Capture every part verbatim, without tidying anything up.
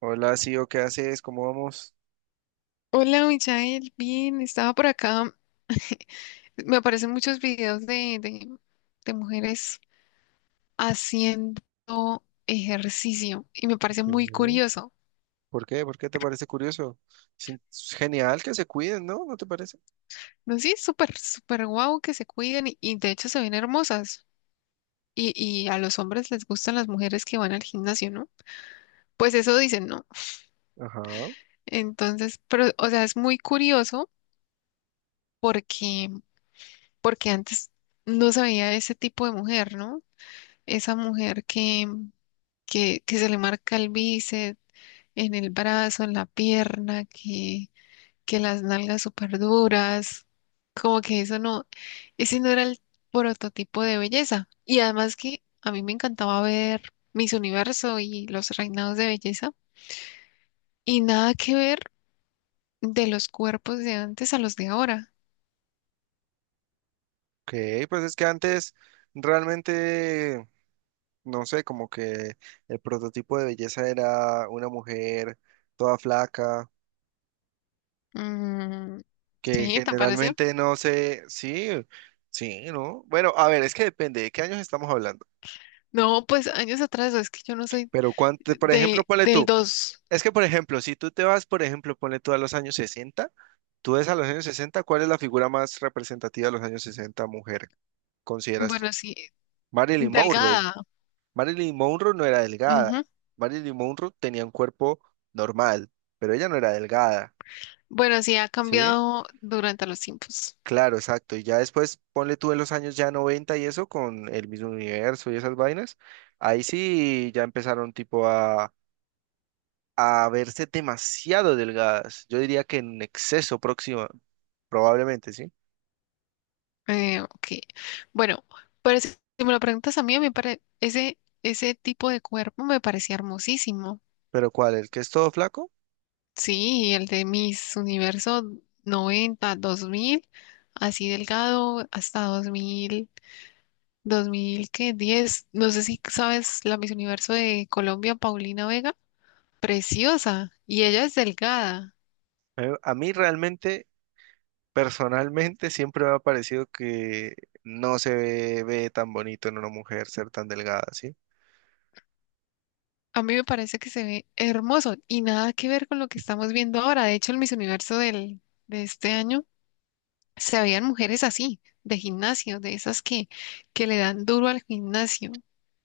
Hola, Sio, ¿qué haces? ¿Cómo vamos? Hola, Michael, bien, estaba por acá. Me aparecen muchos videos de, de, de mujeres haciendo ejercicio y me parece muy Ok. curioso. ¿Por qué? ¿Por qué te parece curioso? Sin- Es genial que se cuiden, ¿no? ¿No te parece? No, sí, es súper, súper guau que se cuiden y, y de hecho se ven hermosas. Y, y a los hombres les gustan las mujeres que van al gimnasio, ¿no? Pues eso dicen, ¿no? Ajá. Entonces, pero, o sea, es muy curioso porque, porque antes no se veía ese tipo de mujer, ¿no? Esa mujer que que, que se le marca el bíceps, en el brazo, en la pierna, que, que las nalgas súper duras, como que eso no, ese no era el prototipo de belleza. Y además que a mí me encantaba ver Miss Universo y los reinados de belleza, y nada que ver de los cuerpos de antes a los de ahora. Ok, pues es que antes realmente, no sé, como que el prototipo de belleza era una mujer toda flaca, Mm, que sí, ¿te parece? generalmente no sé, sí, sí, ¿no? Bueno, a ver, es que depende de qué años estamos hablando. No, pues años atrás, es que yo no soy Pero cuánto, por ejemplo, de, ponle del tú, dos, es que por ejemplo, si tú te vas, por ejemplo, ponle tú a los años sesenta. Tú ves a los años sesenta, ¿cuál es la figura más representativa de los años sesenta mujer, consideras tú? bueno, sí, Marilyn Monroe. delgada. Marilyn Monroe no era Ujú. delgada. Marilyn Monroe tenía un cuerpo normal, pero ella no era delgada, Bueno, sí ha ¿sí? cambiado durante los tiempos. Claro, exacto. Y ya después, ponle tú en los años ya noventa y eso, con el mismo universo y esas vainas, ahí sí ya empezaron tipo a, a verse demasiado delgadas. Yo diría que en exceso próxima, probablemente, ¿sí? Eh, ok. Bueno, pero si si me lo preguntas a mí, me pare- ese, ese tipo de cuerpo me parecía hermosísimo. Pero ¿cuál? ¿El que es todo flaco? Sí, el de Miss Universo noventa dos mil, así delgado, hasta dos mil dos mil ¿qué? diez. No sé si sabes la Miss Universo de Colombia, Paulina Vega. Preciosa. Y ella es delgada. Eh, A mí realmente, personalmente, siempre me ha parecido que no se ve, ve tan bonito en una mujer ser tan delgada, ¿sí? A mí me parece que se ve hermoso y nada que ver con lo que estamos viendo ahora. De hecho, el Miss Universo del, de este año se veían mujeres así, de gimnasio, de esas que, que le dan duro al gimnasio,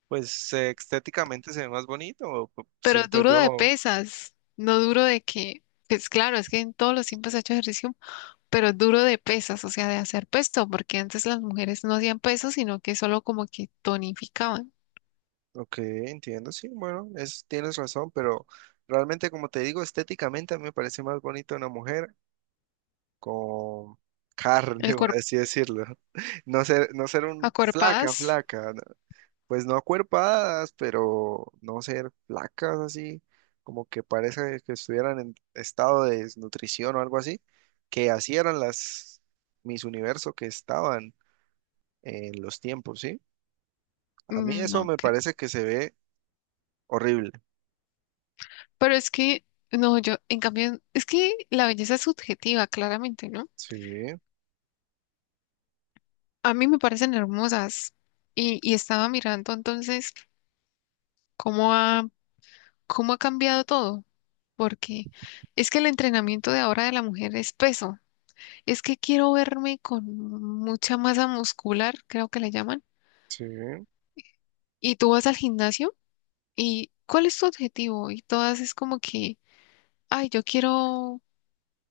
Pues eh, estéticamente se ve más bonito, p- pero siento duro de yo. pesas, no duro de que, pues claro, es que en todos los tiempos he hecho ejercicio, pero duro de pesas, o sea, de hacer peso, porque antes las mujeres no hacían peso, sino que solo como que tonificaban Ok, entiendo, sí, bueno, es, tienes razón, pero realmente, como te digo, estéticamente a mí me parece más bonito una mujer con carne, el por cuerpo, así decirlo. No ser, no ser un flaca, acuerpadas. flaca. ¿No? Pues no acuerpadas, pero no ser flacas así, como que parece que estuvieran en estado de desnutrición o algo así, que así eran las mis Universo que estaban en los tiempos, ¿sí? A mí Mm, eso no, me ok. parece que se ve horrible. Pero es que, no, yo, en cambio, es que la belleza es subjetiva, claramente, ¿no? Sí, A mí me parecen hermosas y, y estaba mirando entonces cómo ha, cómo ha cambiado todo, porque es que el entrenamiento de ahora de la mujer es peso. Es que quiero verme con mucha masa muscular, creo que le llaman, sí, y tú vas al gimnasio y ¿cuál es tu objetivo? Y todas es como que, ay, yo quiero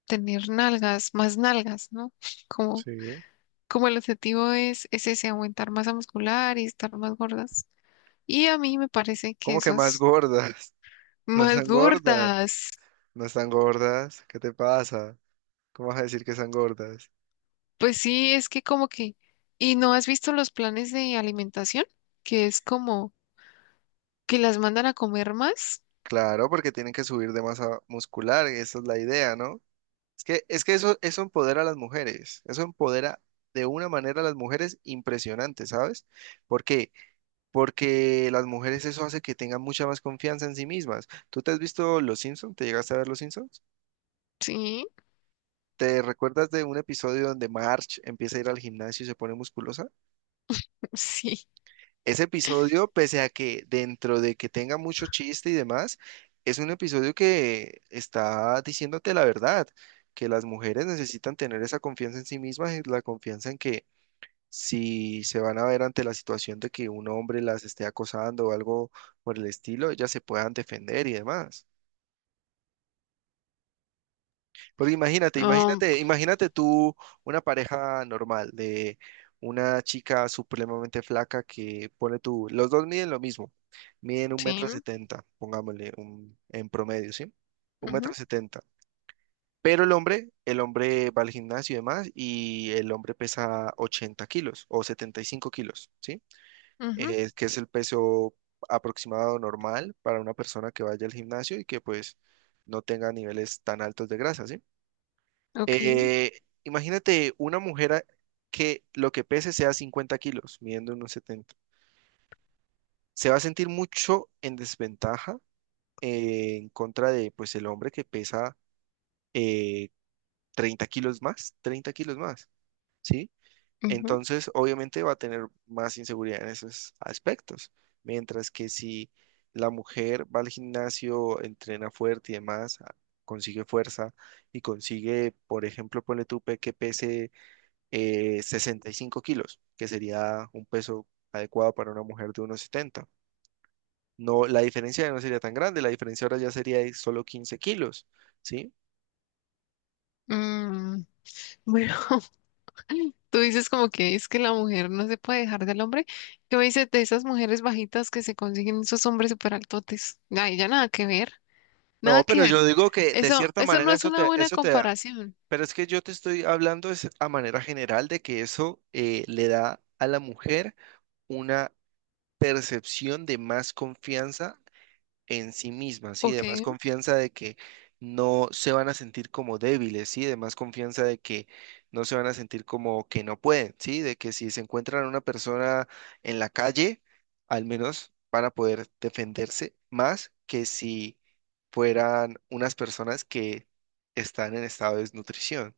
tener nalgas, más nalgas, ¿no? Como sí. como el objetivo es, es ese, aumentar masa muscular y estar más gordas. Y a mí me parece que ¿Cómo que más esas gordas? No más están gordas, gordas, no están gordas. ¿Qué te pasa? ¿Cómo vas a decir que están gordas? pues sí, es que como que, ¿y no has visto los planes de alimentación? Que es como que las mandan a comer más. Claro, porque tienen que subir de masa muscular, esa es la idea, ¿no? Es que, es que eso, eso empodera a las mujeres, eso empodera de una manera a las mujeres impresionante, ¿sabes? ¿Por qué? Porque las mujeres eso hace que tengan mucha más confianza en sí mismas. ¿Tú te has visto Los Simpsons? ¿Te llegaste a ver Los Simpsons? Sí, ¿Te recuerdas de un episodio donde Marge empieza a ir al gimnasio y se pone musculosa? sí, Ese episodio, pese a que dentro de que tenga mucho chiste y demás, es un episodio que está diciéndote la verdad, que las mujeres necesitan tener esa confianza en sí mismas, y la confianza en que si se van a ver ante la situación de que un hombre las esté acosando o algo por el estilo, ellas se puedan defender y demás. Porque imagínate, um, imagínate, imagínate tú una pareja normal de una chica supremamente flaca que pone tú, los dos miden lo mismo, miden un sí, metro setenta, pongámosle un, en promedio, ¿sí? Un metro ujú, setenta. Pero el hombre, el hombre va al gimnasio y demás, y el hombre pesa ochenta kilos o setenta y cinco kilos, ¿sí? ujú, eh, que es el peso aproximado normal para una persona que vaya al gimnasio y que pues no tenga niveles tan altos de grasa, ¿sí? ok, Eh, imagínate una mujer a- que lo que pese sea cincuenta kilos, midiendo unos setenta. Se va a sentir mucho en desventaja eh, en contra de pues el hombre que pesa eh, treinta kilos más, treinta kilos más, ¿sí? ujú, Entonces, obviamente va a tener más inseguridad en esos aspectos. Mientras que si la mujer va al gimnasio, entrena fuerte y demás, a- consigue fuerza y consigue, por ejemplo, ponle tú pe- que pese eh, sesenta y cinco kilos, que sería un peso adecuado para una mujer de unos setenta. No, la diferencia ya no sería tan grande, la diferencia ahora ya sería de solo quince kilos, ¿sí? mm, bueno, Tú dices como que es que la mujer no se puede dejar del hombre. Yo me dices de esas mujeres bajitas que se consiguen esos hombres súper altotes. Ay, ya nada que ver, nada No, que pero ver. yo digo que de Eso, cierta eso no manera es eso una te, buena eso te, comparación, pero es que yo te estoy hablando es a manera general de que eso eh, le da a la mujer una percepción de más confianza en sí misma, ¿sí? ¿ok? De más confianza de que no se van a sentir como débiles, ¿sí? De más confianza de que no se van a sentir como que no pueden, ¿sí? De que si se encuentran a una persona en la calle, al menos van a poder defenderse más que si fueran unas personas que están en estado de desnutrición.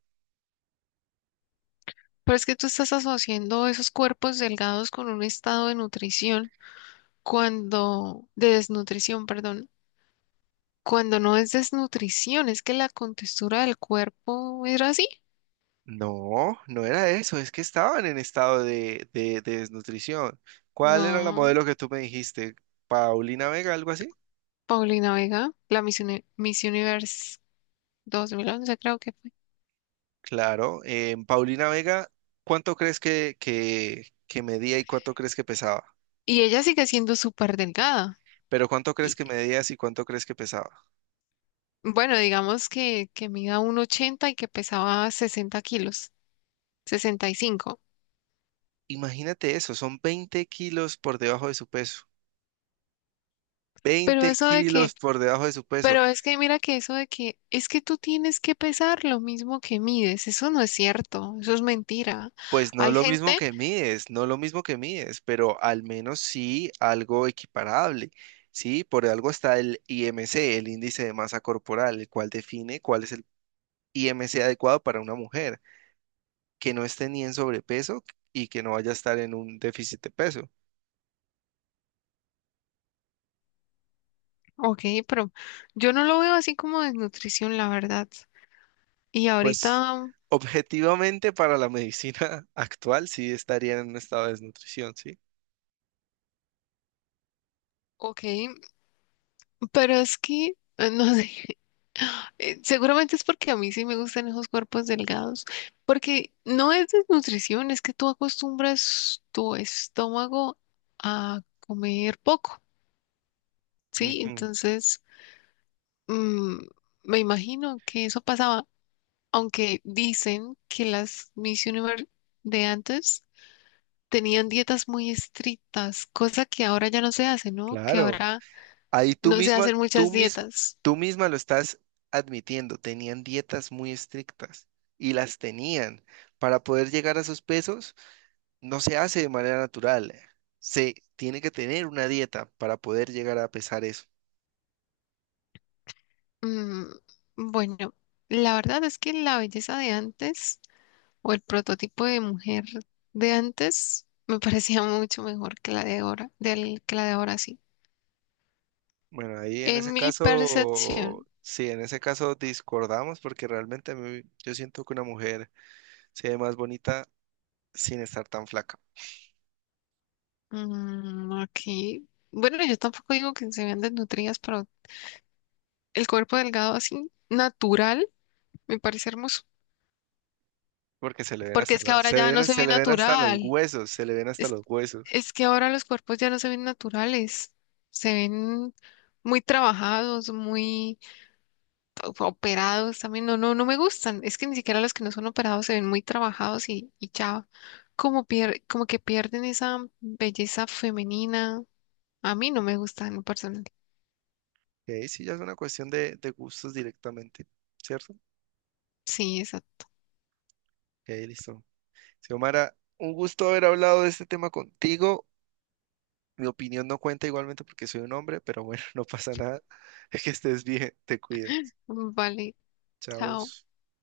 Pero es que tú estás asociando esos cuerpos delgados con un estado de nutrición cuando, de desnutrición, perdón, cuando no es desnutrición, es que la contextura del cuerpo era así. No, no era eso, es que estaban en estado de, de- de desnutrición. ¿Cuál era la No, modelo que tú me dijiste? ¿Paulina Vega, algo así? Paulina Vega, la Miss, Uni- Miss Universe dos mil once, creo que. Claro, en Paulina Vega, ¿cuánto crees que, que, que medía y cuánto crees que pesaba? Y ella sigue siendo súper delgada. Pero ¿cuánto crees Y que medías y cuánto crees que pesaba? bueno, digamos que, que, mida un ochenta y que pesaba sesenta kilos, sesenta y cinco. Imagínate eso, son veinte kilos por debajo de su peso. Pero Veinte eso de kilos que, por debajo de su peso. pero es que mira que eso de que es que tú tienes que pesar lo mismo que mides, eso no es cierto, eso es mentira. Pues no Hay lo mismo gente, que mides, no lo mismo que mides, pero al menos sí algo equiparable, ¿sí? Por algo está el I M C, el índice de masa corporal, el cual define cuál es el I M C adecuado para una mujer, que no esté ni en sobrepeso y que no vaya a estar en un déficit de peso. ok, pero yo no lo veo así como desnutrición, la verdad. Y Pues ahorita, objetivamente para la medicina actual sí estaría en un estado de desnutrición, ¿sí? ok. Pero es que, eh, no sé, eh, seguramente es porque a mí sí me gustan esos cuerpos delgados, porque no es desnutrición, es que tú acostumbras tu estómago a comer poco, ¿sí? Ujú, Entonces, mm, me imagino que eso pasaba, aunque dicen que las Miss Universe de antes tenían dietas muy estrictas, cosa que ahora ya no se hace, ¿no? Que claro. ahora Ahí tú no se misma, hacen tú muchas mismo, dietas. tú misma lo estás admitiendo, tenían dietas muy estrictas y las tenían. Para poder llegar a sus pesos, no se hace de manera natural. Se tiene que tener una dieta para poder llegar a pesar eso. Mm. Bueno, la verdad es que la belleza de antes o el prototipo de mujer de antes me parecía mucho mejor que la de ahora, del, que la de ahora sí. Bueno, ahí en En ese mi caso, percepción, sí, en ese caso discordamos porque realmente a mí- yo siento que una mujer se ve más bonita sin estar tan flaca, mm, aquí, bueno, yo tampoco digo que se vean desnutridas, pero el cuerpo delgado así natural me parece hermoso, porque se le ven porque hasta es que los, ahora se ya no ven- se se ve le ven hasta los natural, huesos, se le ven hasta es, los huesos. es que ahora los cuerpos ya no se ven naturales, se ven muy trabajados, muy operados también, no, no, no me gustan. Es que ni siquiera los que no son operados se ven muy trabajados y, y ya como pier- como que pierden esa belleza femenina. A mí no me gustan en lo personal. Ok, sí, ya es una cuestión de, de gustos directamente, ¿cierto? Ok, Sí, exacto. listo. Xiomara, un gusto haber hablado de este tema contigo. Mi opinión no cuenta igualmente porque soy un hombre, pero bueno, no pasa nada. Que estés bien, te cuidas. Vale, Chao. chao.